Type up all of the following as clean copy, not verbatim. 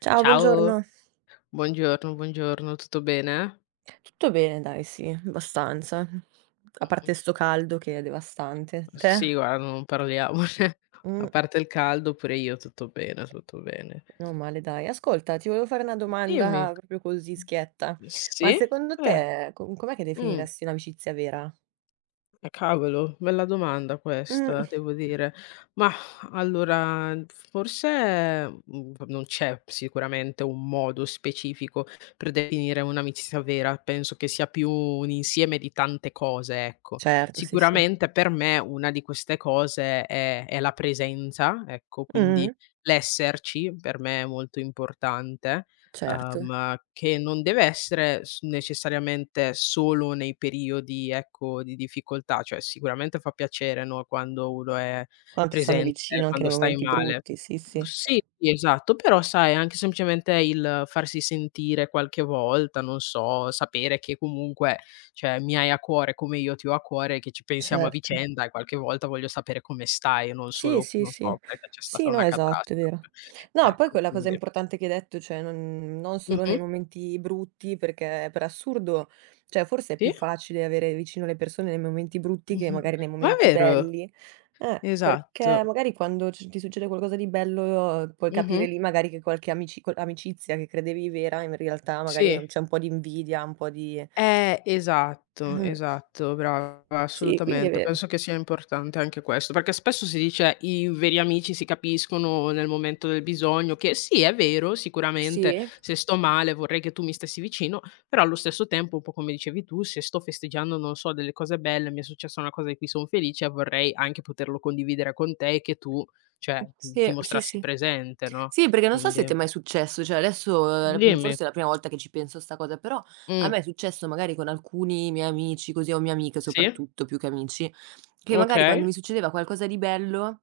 Ciao, Ciao, buongiorno. buongiorno, buongiorno, tutto bene? Tutto bene dai, sì, abbastanza. A parte sto caldo che è devastante. Sì, Te? guarda, non parliamone. A Mh, parte il caldo, pure io tutto bene, tutto bene. meno male dai. Ascolta, ti volevo fare una Dimmi. domanda proprio così schietta. Sì? Ma secondo Eh, te co com'è che mh. definiresti un'amicizia vera? Cavolo, bella domanda Mh, questa, devo dire. Mah, allora, forse, non c'è sicuramente un modo specifico per definire un'amicizia vera, penso che sia più un insieme di tante cose, ecco. certo, sì, sì. Sicuramente per me una di queste cose è la presenza, ecco, quindi Mh-mh, l'esserci per me è molto importante certo. Che non deve essere s necessariamente solo nei periodi, ecco, di difficoltà, cioè sicuramente fa piacere, no, quando uno è Quanti stanno presente, vicino anche quando nei stai momenti male. brutti, sì, sì, Sì, sì, esatto, però sai anche semplicemente il farsi sentire qualche volta, non so, sapere che comunque, cioè, mi hai a cuore come io ti ho a cuore, che ci pensiamo a certo. vicenda e qualche volta voglio sapere come stai e non Sì, solo, sì, non sì. so, perché c'è stata Sì, no, una esatto, è vero. catastrofe. No, poi Ecco, quella cosa quindi importante che hai detto, cioè non solo nei mh-mh, momenti brutti, perché per assurdo, cioè forse è più sì? facile avere vicino le persone nei momenti brutti che Mh-mh. magari nei Ma è momenti vero, belli. Perché esatto. magari quando c ti succede qualcosa di bello puoi Mh-mh. capire lì magari che qualche amicizia che credevi vera, in realtà magari Sì, c'è un po' di invidia, un po' di esatto, esatto, brava, sì, quindi è assolutamente. vero. Penso che sia importante anche questo, perché spesso si dice: "I veri amici si capiscono nel momento del bisogno", che sì, è vero, Sì, sicuramente, se sto male vorrei che tu mi stessi vicino, però allo stesso tempo, un po' come dicevi tu, se sto festeggiando, non so, delle cose belle, mi è successa una cosa di cui son felice, vorrei anche poterlo condividere con te e che tu, cioè, ti sì, sì, mostrassi sì. presente, no, Sì, perché non so se quindi. ti è mai successo, cioè adesso, Dimmi. forse è la prima volta che ci penso a 'sta cosa, però a Mh. me è successo magari con alcuni miei amici così, o mie amiche Sì, soprattutto, più che amici, che magari okay. quando mi succedeva qualcosa di bello,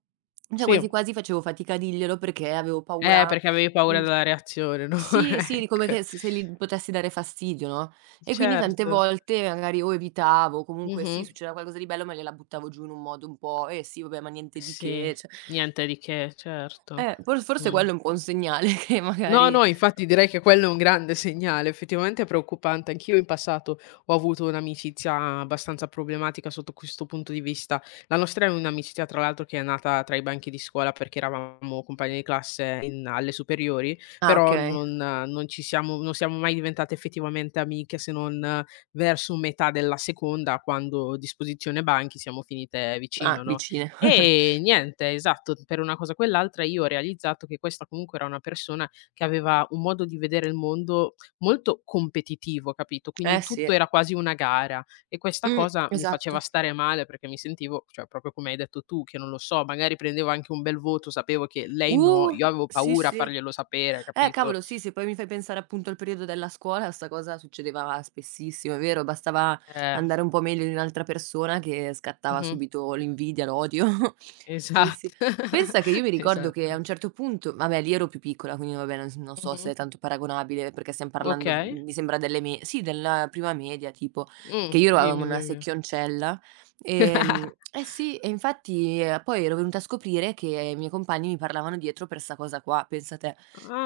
cioè quasi Sì. quasi facevo fatica a dirglielo perché avevo paura Perché avevi paura mhmm, della reazione, no, sì, sì, di come ecco. che se gli potessi dare fastidio, no, e quindi tante Certo. volte magari o evitavo o comunque Mh-mh. sì, succedeva qualcosa di bello, ma gliela buttavo giù in un modo un po': "Eh sì, vabbè, ma niente di Sì, che", cioè niente di che, certo. Forse Mh. quello è un buon segnale che No, magari no, infatti direi che quello è un grande segnale, effettivamente è preoccupante. Anch'io in passato ho avuto un'amicizia abbastanza problematica sotto questo punto di vista. La nostra è un'amicizia tra l'altro che è nata tra i banchi di scuola perché eravamo compagni di classe in alle superiori, ah però okay, non ci siamo non siamo mai diventate effettivamente amiche se non verso metà della seconda quando disposizione banchi siamo finite ah vicino, no. vicine. E niente, esatto, per una cosa o quell'altra io ho realizzato che questa comunque era una persona che aveva un modo di vedere il mondo molto competitivo, capito, quindi Eh tutto sì. era quasi una gara e questa Mh, cosa mi esatto. faceva stare male perché mi sentivo, cioè proprio come hai detto tu, che non lo so, magari prendevo anche un bel voto, sapevo che lei no, Uh, io avevo sì, paura a sì. farglielo sapere, capito? Cavolo sì, se poi mi fai pensare appunto al periodo della scuola, 'sta cosa succedeva spessissimo, è vero, bastava Eh, andare un po' meglio di un'altra persona che scattava mh-mh, subito l'invidia, l'odio. Sì, esatto, sì. Pensa che io mi ricordo che a esatto. un certo punto vabbè lì ero più piccola, quindi vabbè non so se Mh-mh, è tanto paragonabile perché stiam parlando, okay. Mi sembra delle me sì della prima media tipo, che io ero Dimmi, una dimmi. secchioncella, eh sì, e infatti poi ero venuta a scoprire che i miei compagni mi parlavano dietro per 'sta cosa qua, pensa te.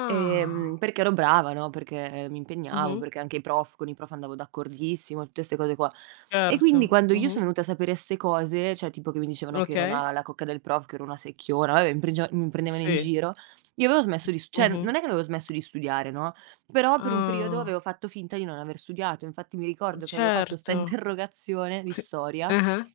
Perché ero brava, no, perché mi impegnavo, Mh-mh, perché anche i prof con i prof andavo d'accordissimo, tutte 'ste cose qua. E quindi certo. quando io Mh-mh, sono venuta a sapere 'ste cose, cioè tipo che mi dicevano che ero okay. una la cocca del prof, che ero una secchiona, vabbè mi prendevano in Sì. giro, io avevo smesso di s cioè Mh-mh. non è che avevo smesso di studiare, no, però per un periodo Ah. avevo fatto finta di non aver studiato. Infatti mi ricordo che avevo fatto 'sta Certo. interrogazione di storia Ah-ah.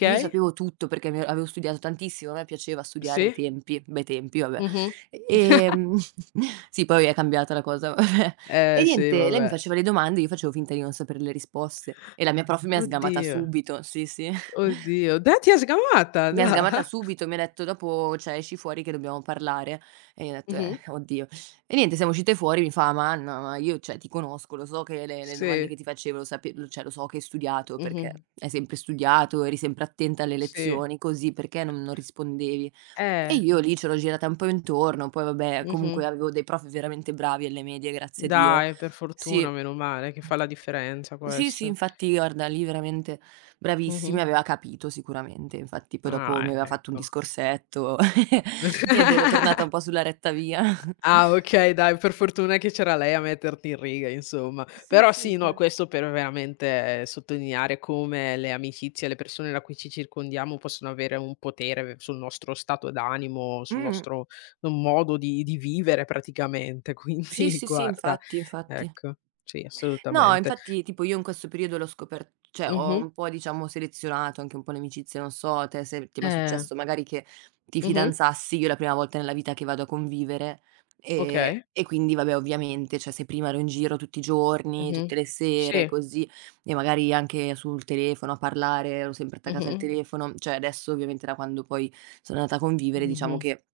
che io sapevo tutto perché mi avevo studiato tantissimo, a me piaceva studiare i sì. tempi, bei tempi, vabbè. Mh-mh. Ehm, sì, poi è cambiata la cosa, vabbè. Eh E sì, niente, lei mi vabbè. faceva le domande, io facevo finta di non sapere le risposte e la mia prof mi ha sgamata Oddio, subito, sì, sì. oddio. Dai ti ha sgamata, Mi ha da sgamata subito, mi ha detto: "Dopo cioè esci fuori che dobbiamo parlare". E io ho detto: Mh-mh. oddio". E niente, siamo uscite fuori, mi fa: "Ma Anna, ma io cioè ti conosco, lo so che le domande Sì. che ti facevo lo sape lo cioè lo so che hai studiato, Mh-mh. perché hai sempre studiato, eri sempre attenta alle Sì. lezioni, così perché non rispondevi?" E Eh. io lì c'ero girata un po' intorno, poi vabbè Mh-mh. comunque avevo dei prof veramente bravi alle medie, grazie a Dio. Dai, per Sì. fortuna, meno male, che fa la differenza Sì, sì, questo. infatti guarda lì veramente Mh-mh. bravissimi, aveva capito sicuramente, infatti poi dopo mi Ah, aveva fatto un ecco. discorsetto ed ero tornata un po' sulla retta via. Ah okay, dai, per fortuna che c'era lei a metterti in riga insomma. Sì, Però sì, sì, no, infa questo per veramente sottolineare come le amicizie, le persone da cui ci circondiamo possono avere un potere sul nostro stato d'animo, sul Mh. nostro modo di vivere praticamente. Sì, Quindi sì, sì, guarda, infatti, infatti. ecco, sì No, assolutamente. infatti tipo io in questo periodo l'ho scoper cioè ho Mh-mh. un po' diciamo selezionato anche un po' le amicizie, non so te se ti è mai Eh. successo magari che ti Mh-mh. fidanzassi, io è la prima volta nella vita che vado a convivere, Okay. e quindi vabbè ovviamente, cioè se prima ero in giro tutti i giorni, Mh-mh. tutte le Sì. sere così, e magari anche sul telefono a parlare, ero sempre attaccata Mh-mh. al telefono, cioè adesso ovviamente da quando poi sono andata a convivere diciamo Mh-mh. che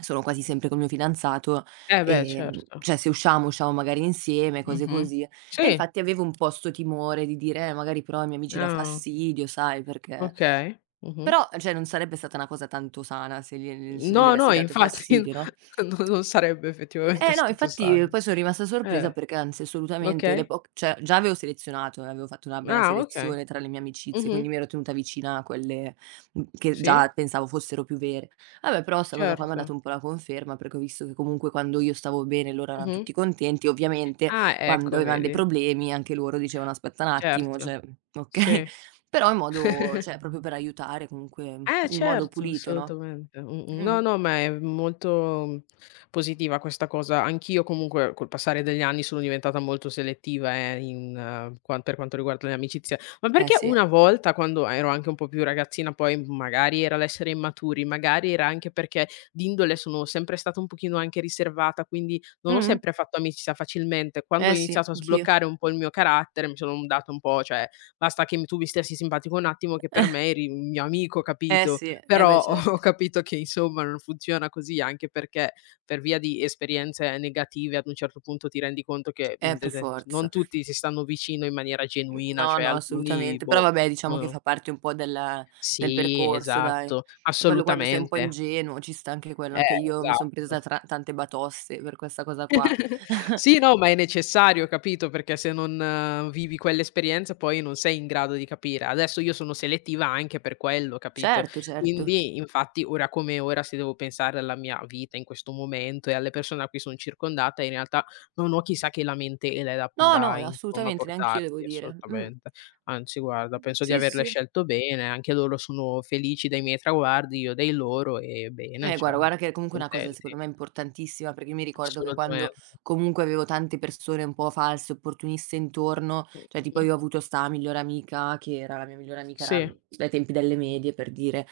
sono quasi sempre col mio fidanzato, Eh beh certo. cioè se usciamo, usciamo magari insieme, cose Mh-mh. così. E Sì. infatti avevo un po' 'sto timore di dire: magari però ai miei amici dà Ah. fastidio, sai, perché" Okay, mh-mh. però, cioè, non sarebbe stata una cosa tanto sana se gli No, avessi no, dato infatti fastidio, no? no non sarebbe effettivamente Eh no, stato infatti, sano. poi son rimasta sorpresa Eh, perché anzi assolutamente le okay. poc cioè già avevo selezionato, avevo fatto una bella Ah, okay. selezione tra le mie amicizie, Mh-mh. quindi mi ero tenuta vicina a quelle, che Sì, già pensavo fossero più vere. Vabbè, però 'sta cosa qua mi ha dato certo. un po' la conferma, perché ho visto che comunque quando io stavo bene loro eran Mh-mh. tutti contenti, ovviamente Ah, quando ecco avevan dei vedi. problemi anche loro dicevano: "Aspetta un attimo", Certo, cioè, okay, sì. però in modo cioè proprio per aiutare comunque Eh in modo certo, pulito, no? assolutamente. Mh-mh. No, Mh-mh. no, ma è molto, mhmm, positiva questa cosa. Anch'io comunque col passare degli anni sono diventata molto selettiva, in quan per quanto riguarda le amicizie. Ma Eh perché sì. una volta quando ero anche un po' più ragazzina, poi magari era l'essere immaturi, magari era anche perché d'indole sono sempre stata un pochino anche riservata, quindi non ho Mh-mh. sempre fatto amicizia facilmente. Quando ho Eh sì, iniziato a anch'io. sbloccare un po' il mio carattere mi sono un dato un po' cioè. Basta che m tu mi stessi simpatico un attimo che per me eri un mio amico, Eh capito? sì, eh Però beh ho certo, capito che insomma non funziona così, anche perché per via di esperienze negative ad un certo punto ti rendi conto che, mhmm, de per de non forza. tutti si stanno vicino in maniera Mhmm, genuina, no, cioè no, alcuni assolutamente. Però boh, vabbè diciamo che uhm fa parte un po' del sì, percorso dai. esatto, Quello quando sei un po' assolutamente. ingenuo ci sta anche quello, Eh, anche io mi son esatto. presa tra tante batoste per questa cosa qua. Sì, no, ma è necessario, capito, perché se non vivi quell'esperienza poi non sei in grado di capire. Adesso io sono selettiva anche per quello, capito, Certo, certo. quindi infatti ora come ora se devo pensare alla mia vita in questo momento e alle persone a cui son circondata, in realtà non ho chissà che lamentele da No, no, da insomma assolutamente, neanch'io devo portarti, dire. Mh. assolutamente. Anzi guarda, penso di Sì, averle sì. scelto bene, anche loro sono felici dei miei traguardi, io dei loro e bene, cioè Guarda guarda che è comunque una cosa secondo contenti. me importantissima, perché io mi ricordo che quando Assolutamente. comunque avevo tante persone un po' false, opportuniste intorno, cioè tipo Mh-mh. io ho avuto 'sta migliore amica che era la mia migliore amica era Sì, dai tempi delle medie per dire,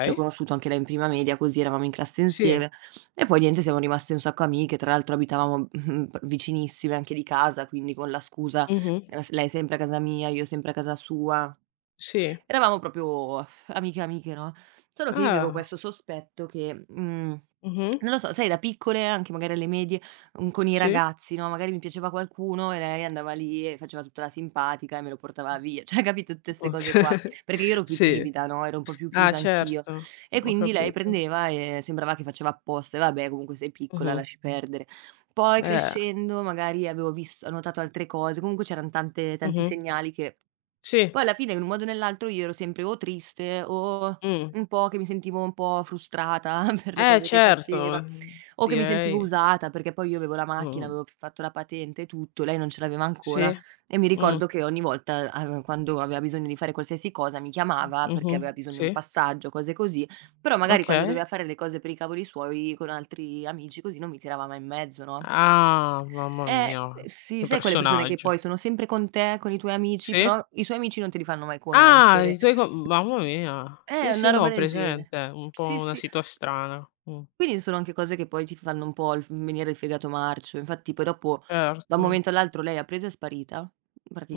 che ho conosciuto anche lei in prima media, così eravamo in classe Sì. insieme e poi niente siamo rimaste un sacco amiche, tra l'altro abitavamo, mhmm, p vicinissime anche di casa, quindi con la scusa, Mh-mh. S lei sempre a casa mia, io sempre a casa sua. Sì. Eravamo proprio amiche, amiche, no, solo che io avevo Ah. questo sospetto che, Mh-mh. non lo so, sai da piccole, anche magari alle medie, con i Sì, ragazzi, no, magari mi piaceva qualcuno e lei andava lì e faceva tutta la simpatica e me lo portava via, cioè capito, tutte 'ste oka cose qua, perché io ero più sì. timida, no, ero un po' più Ah, chiusa anch'io certo, e ho quindi lei capito. prendeva e sembrava che faceva apposta e vabbè comunque sei piccola, Mh-mh. lasci perdere. Poi Eh. crescendo magari avevo vis notato altre cose, comunque c'eran tante tanti Mh-mh. segnali che Sì. poi alla fine in un modo o nell'altro io ero sempre o triste o Mh. un po' che mi sentivo un po' frustrata per le cose che Certo, faceva, o che mi sentivo direi. usata perché poi io avevo la macchina, Mh. avevo p fatto la patente e tutto, lei non ce l'aveva Sì. ancora e mi Mh. ricordo che ogni volta, av quando aveva bisogno di fare qualsiasi cosa mi chiamava perché Mh-mh. aveva bisogno di Sì, un passaggio, cose così, però magari quando okay. doveva fare le cose per i cavoli suoi con altri amici così non mi tirava mai in mezzo, no? Ah, mamma mia, Sì, che sai quelle persone che poi personaggio. sono sempre con te, con i tuoi amici, Sì? però i suoi amici non te li fanno mai Ah, i conoscere. tuoi co mhmm, mamma mia. Sì, sì, Una no, ho roba del genere. presente. Un po' Sì, una sì. situa strana. Quindi sono anche cose che poi ti fanno un po' il f venire il fegato marcio. Infatti poi dopo, da un Certo. momento all'altro lei ha preso e è sparita,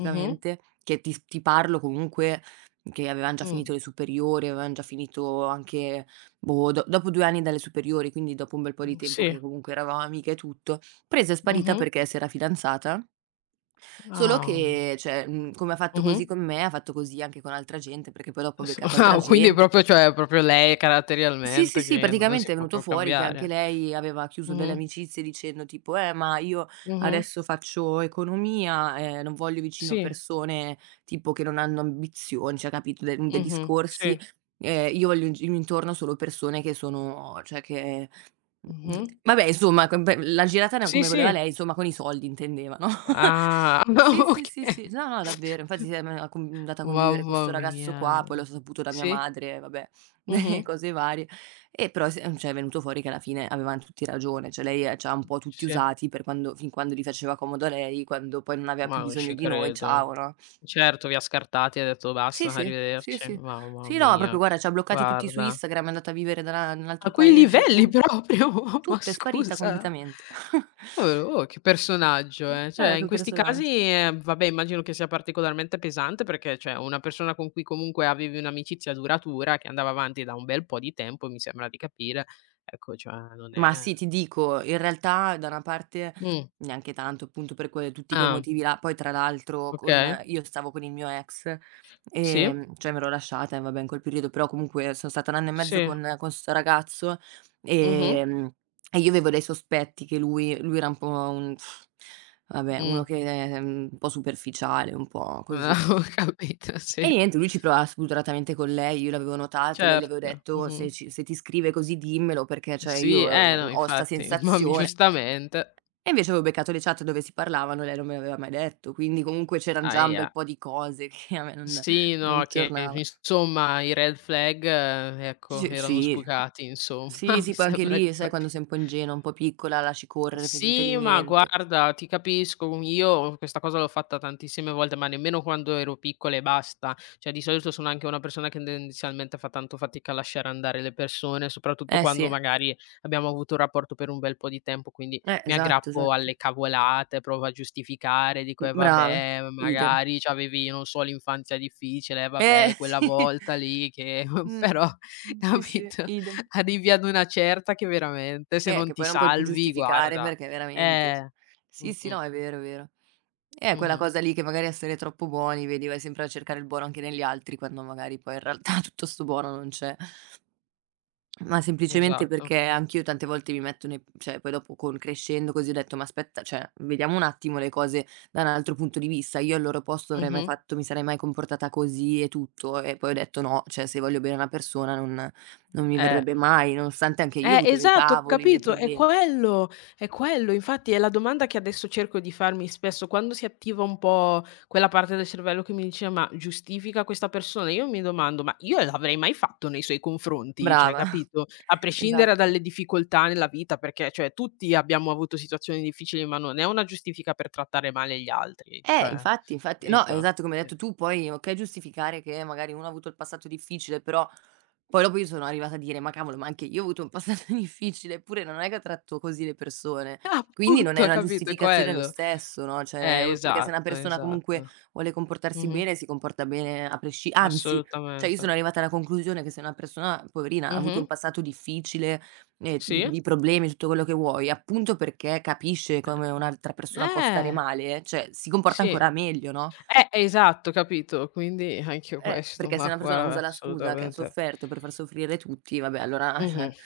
Mh-mh. che ti parlo comunque che avevan già Mh. finito le superiori, avevan già finito anche, boh, do dopo 2 anni dalle superiori, quindi dopo un bel po' di tempo Sì. che comunque eravamo amiche e tutto. Presa e sparita Mh-mh. perché si era fidanzata solo Ah. che cioè, come ha fatto Mh-mh. così con me, ha fatto così anche con altra gente, perché poi dopo ho S beccato altra ah, quindi gente. proprio cioè, è proprio lei Sì, sì, caratterialmente sì, che n non si praticamente è può venuto proprio fuori che anche cambiare. lei aveva chiuso delle Mh-mh. amicizie dicendo tipo: ma io Mh-mh. adesso faccio economia, non voglio vicino Sì. persone tipo che non hanno ambizioni", cioè capito, de dei Mh-mh. Sì. discorsi, io voglio in gi intorno solo persone che sono Mh-mh. vabbè insomma com pe la giratana Sì, come voleva sì. lei, insomma con i soldi intendeva, no. Ah, Sì, sì, sì, okay. sì. No, no, davvero. Infatti siam a con andata a convivere co' Mamma 'sto ragazzo mia. qua, poi l'ho saputo da mia Sì. madre, vabbè, Mh-mh. cose varie. E però s cioè è venuto fuori che alla fine avevan tutti ragione, cioè lei, c'ha un po' tutti Sì. usati per quando gli faceva comodo a lei, quando poi non aveva Ma più non bisogno ci di noi, ciao, credo. no. Certo, vi ha scartati e ha detto: Sì, "Basta, sì, sì, arrivederci." sì. Mamma Sì, no, mia, proprio guarda c'ha bloccati tutti su guarda. Instagram, è andata a vivere da in un A altro quei paese, livelli boh, proprio? Ma tutto, è sparita scusa. completamente. Oh, oh, che personaggio, eh. Cioè, in che questi casi, personaggio. Vabbè immagino che sia particolarmente pesante perché, cioè, una persona con cui comunque avevi un'amicizia duratura, che andava avanti da un bel po' di tempo, mi sembra di capire, ecco, cioè non Ma è. sì, ti dico, in realtà da una parte Mh, neanche tanto, appunto per que tutti quei ah, motivi là. Poi tra l'altro con okay. io stavo con il mio ex, Sì, cioè m'ero lasciata e vabbè in quel periodo, però comunque sono stata 1 anno e mezzo sì, con 'sto ragazzo, mh-mh, ehm, e io avevo dei sospetti che lui era un po' un vabbè, mh. Ehm, un po' superficiale, un po' Ah, così. ho capito, sì. E niente, lui ci provava spudoratamente con lei, io l'avevo notato, lei le avevo Certo, detto: "Oh, mh-mh. Se ti scrive così dimmelo perché, cioè, io, Sì, eh no, ho 'sta infatti, ma mi sensazione." giustamente. E invece avevo beccato le chat dove si parlavano e lei non me l'aveva mai detto, quindi comunque c'eran già un bel Ahia. po' di cose che a me non Sì, no, non che tornava. insomma i red flag, ecco, Sì, erano sì, sbucati insomma, sì, mi sì, poi anche sembra di lì sai quando sei capire. un po' ingenua, un po' piccola, lasci correre, fai finta di Sì, ma niente. guarda, ti capisco. Io questa cosa l'ho fatta tantissime volte, ma nemmeno quando ero piccola e basta. Cioè, di solito sono anche una persona che tendenzialmente fa tanto fatica a lasciare andare le persone, soprattutto Eh quando sì, magari abbiamo avuto un rapporto per un bel po' di tempo, quindi mi esatto, aggrappo esatto. alle cavolate, provo a giustificare, dico: Brava, vabbè, idem. magari c'avevi, non so, l'infanzia difficile, vabbè, quella sì, volta lì che" mh, però sì, sì, capito? idem. Arrivi ad una certa che veramente se non Che ti poi non puoi più salvi giustificare guarda perché veramente cioè eh. sì, sì, Mh-mh, no, è vero, è vero. Quella mh-mh, cosa lì che magari essere troppo buoni, vedi, vai sempre a cercare il buono anche negli altri, quando magari poi in realtà tutto 'sto buono non c'è. Ma semplicemente esatto. perché anch'io tante volte mi metto nei cioè poi dopo con crescendo così ho detto: "Ma aspetta, cioè vediamo un attimo le cose da un altro punto di vista. Io al loro posto avrei mai Mh-mh, fatto mi sarei mai comportata così e tutto." E poi ho detto: "No, cioè se voglio bene a una persona non mi eh. verrebbe mai." Nonostante anche io ho avuto i miei Esatto, ho cavoli, i miei capito, è problemi. quello, è quello. Infatti è la domanda che adesso cerco di farmi spesso, quando si attiva un po' quella parte del cervello che mi dice: "Ma giustifica questa persona?" Io mi domando: "Ma io l'avrei mai fatto nei suoi confronti?" Cioè, Brava. capito? A prescindere Esatto. dalle difficoltà nella vita, perché, cioè, tutti abbiamo avuto situazioni difficili, ma non è una giustifica per trattare male gli altri, cioè, Infatti, infatti. No, capito? esatto come hai Eh, detto tu, poi okay giustificare che magari uno ha avuto il passato difficile, però. Poi dopo io sono arrivata a dire: "Ma cavolo, ma anche io ho avuto un passato difficile, eppure non è che ho tratto così le persone." Quindi non è appunto, una capito, è giustificazione lo quello. stesso, no, cioè u perché se una Esatto, persona comunque esatto. vuole comportarsi Mh-mh, bene, si comporta bene a presci anzi, cioè io assolutamente. sono arrivata alla conclusione che se una persona, poverina, ha avuto Mh-mh. un passato difficile e, Sì. I problemi, tutto quello che vuoi, appunto perché capisce come un'altra persona può stare Eh. male, cioè si comporta Sì. ancora meglio, no? Esatto, capito. Quindi anch'io questo, Perché se ma una persona guarda usa la scusa che ha assolutamente. sofferto per far soffrire tutti, vabbè allora cioè, Mh-mh.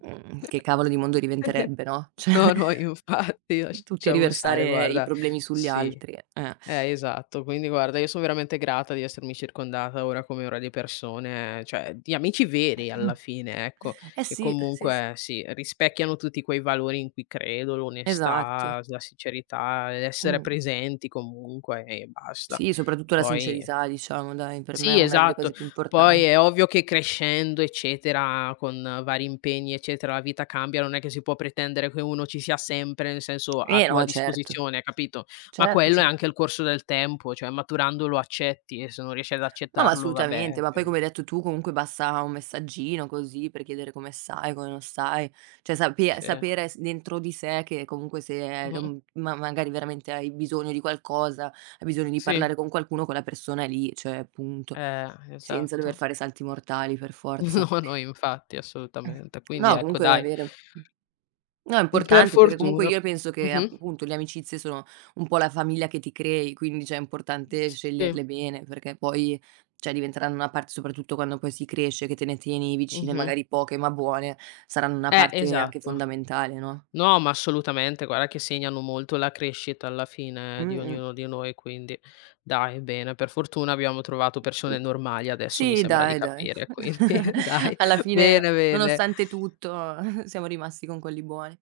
che cavolo di mondo diventerebbe, no, cioè No, no, infatti tutti a lasciamo stare, riversare i guarda. problemi sugli Sì. altri, eh. Esatto. Quindi guarda, io son veramente grata di essermi circondata ora come ora di persone cioè di amici veri alla fine, ecco, Eh che sì, sì, sì, comunque sì, rispecchiano tutti quei valori in cui credo, esatto. l'onestà, la sincerità, l'essere Mh. presenti comunque e basta. Sì, soprattutto la Poi sincerità diciamo dai, per me è sì, una delle esatto. cose più Poi importanti. è ovvio che crescendo, eccetera, con vari impegni, eccetera, la vita cambia, non è che si può pretendere che uno ci sia sempre, nel senso, a Eh tua no, certo. disposizione, capito? Ma Certo, quello è cer anche il corso del tempo, cioè maturando lo accetti e se non riesci ad No, ma accettarlo, vabbè, assolutamente, ma poi come più hai detto tu comunque basta un messaggino così per chiedere come stai, come non stai, cioè sape sì. sapere s dentro di sé che comunque se, Mh-mh. Ma magari veramente hai bisogno di qualcosa, hai bisogno di Sì, parlare con qualcuno, quella persona è lì, cioè punto, senza dover esatto. fare salti mortali per forza. No, no, infatti, assolutamente. Quindi No, ecco, comunque è dai. vero. No, è Per importante perché comunque fortuna. io penso che Mh-mh. appunto le amicizie sono un po' la famiglia che ti crei, quindi cioè è importante Sì, sceglierle bene perché poi cioè diventeranno una parte soprattutto quando poi si cresce, che te ne tieni vicine, mh-mh. magari poche ma buone, saranno una parte anche Esatto. fondamentale, no. No, ma assolutamente, guarda che segnano molto la crescita alla fine di Mh-mh. ognuno di noi, quindi dai, bene, per fortuna abbiamo trovato Mh. persone normali adesso, mi Sì, sembra di dai, dai. capire, quindi dai, Alla fine bene, bene. nonostante tutto siamo rimasti con quelli buoni.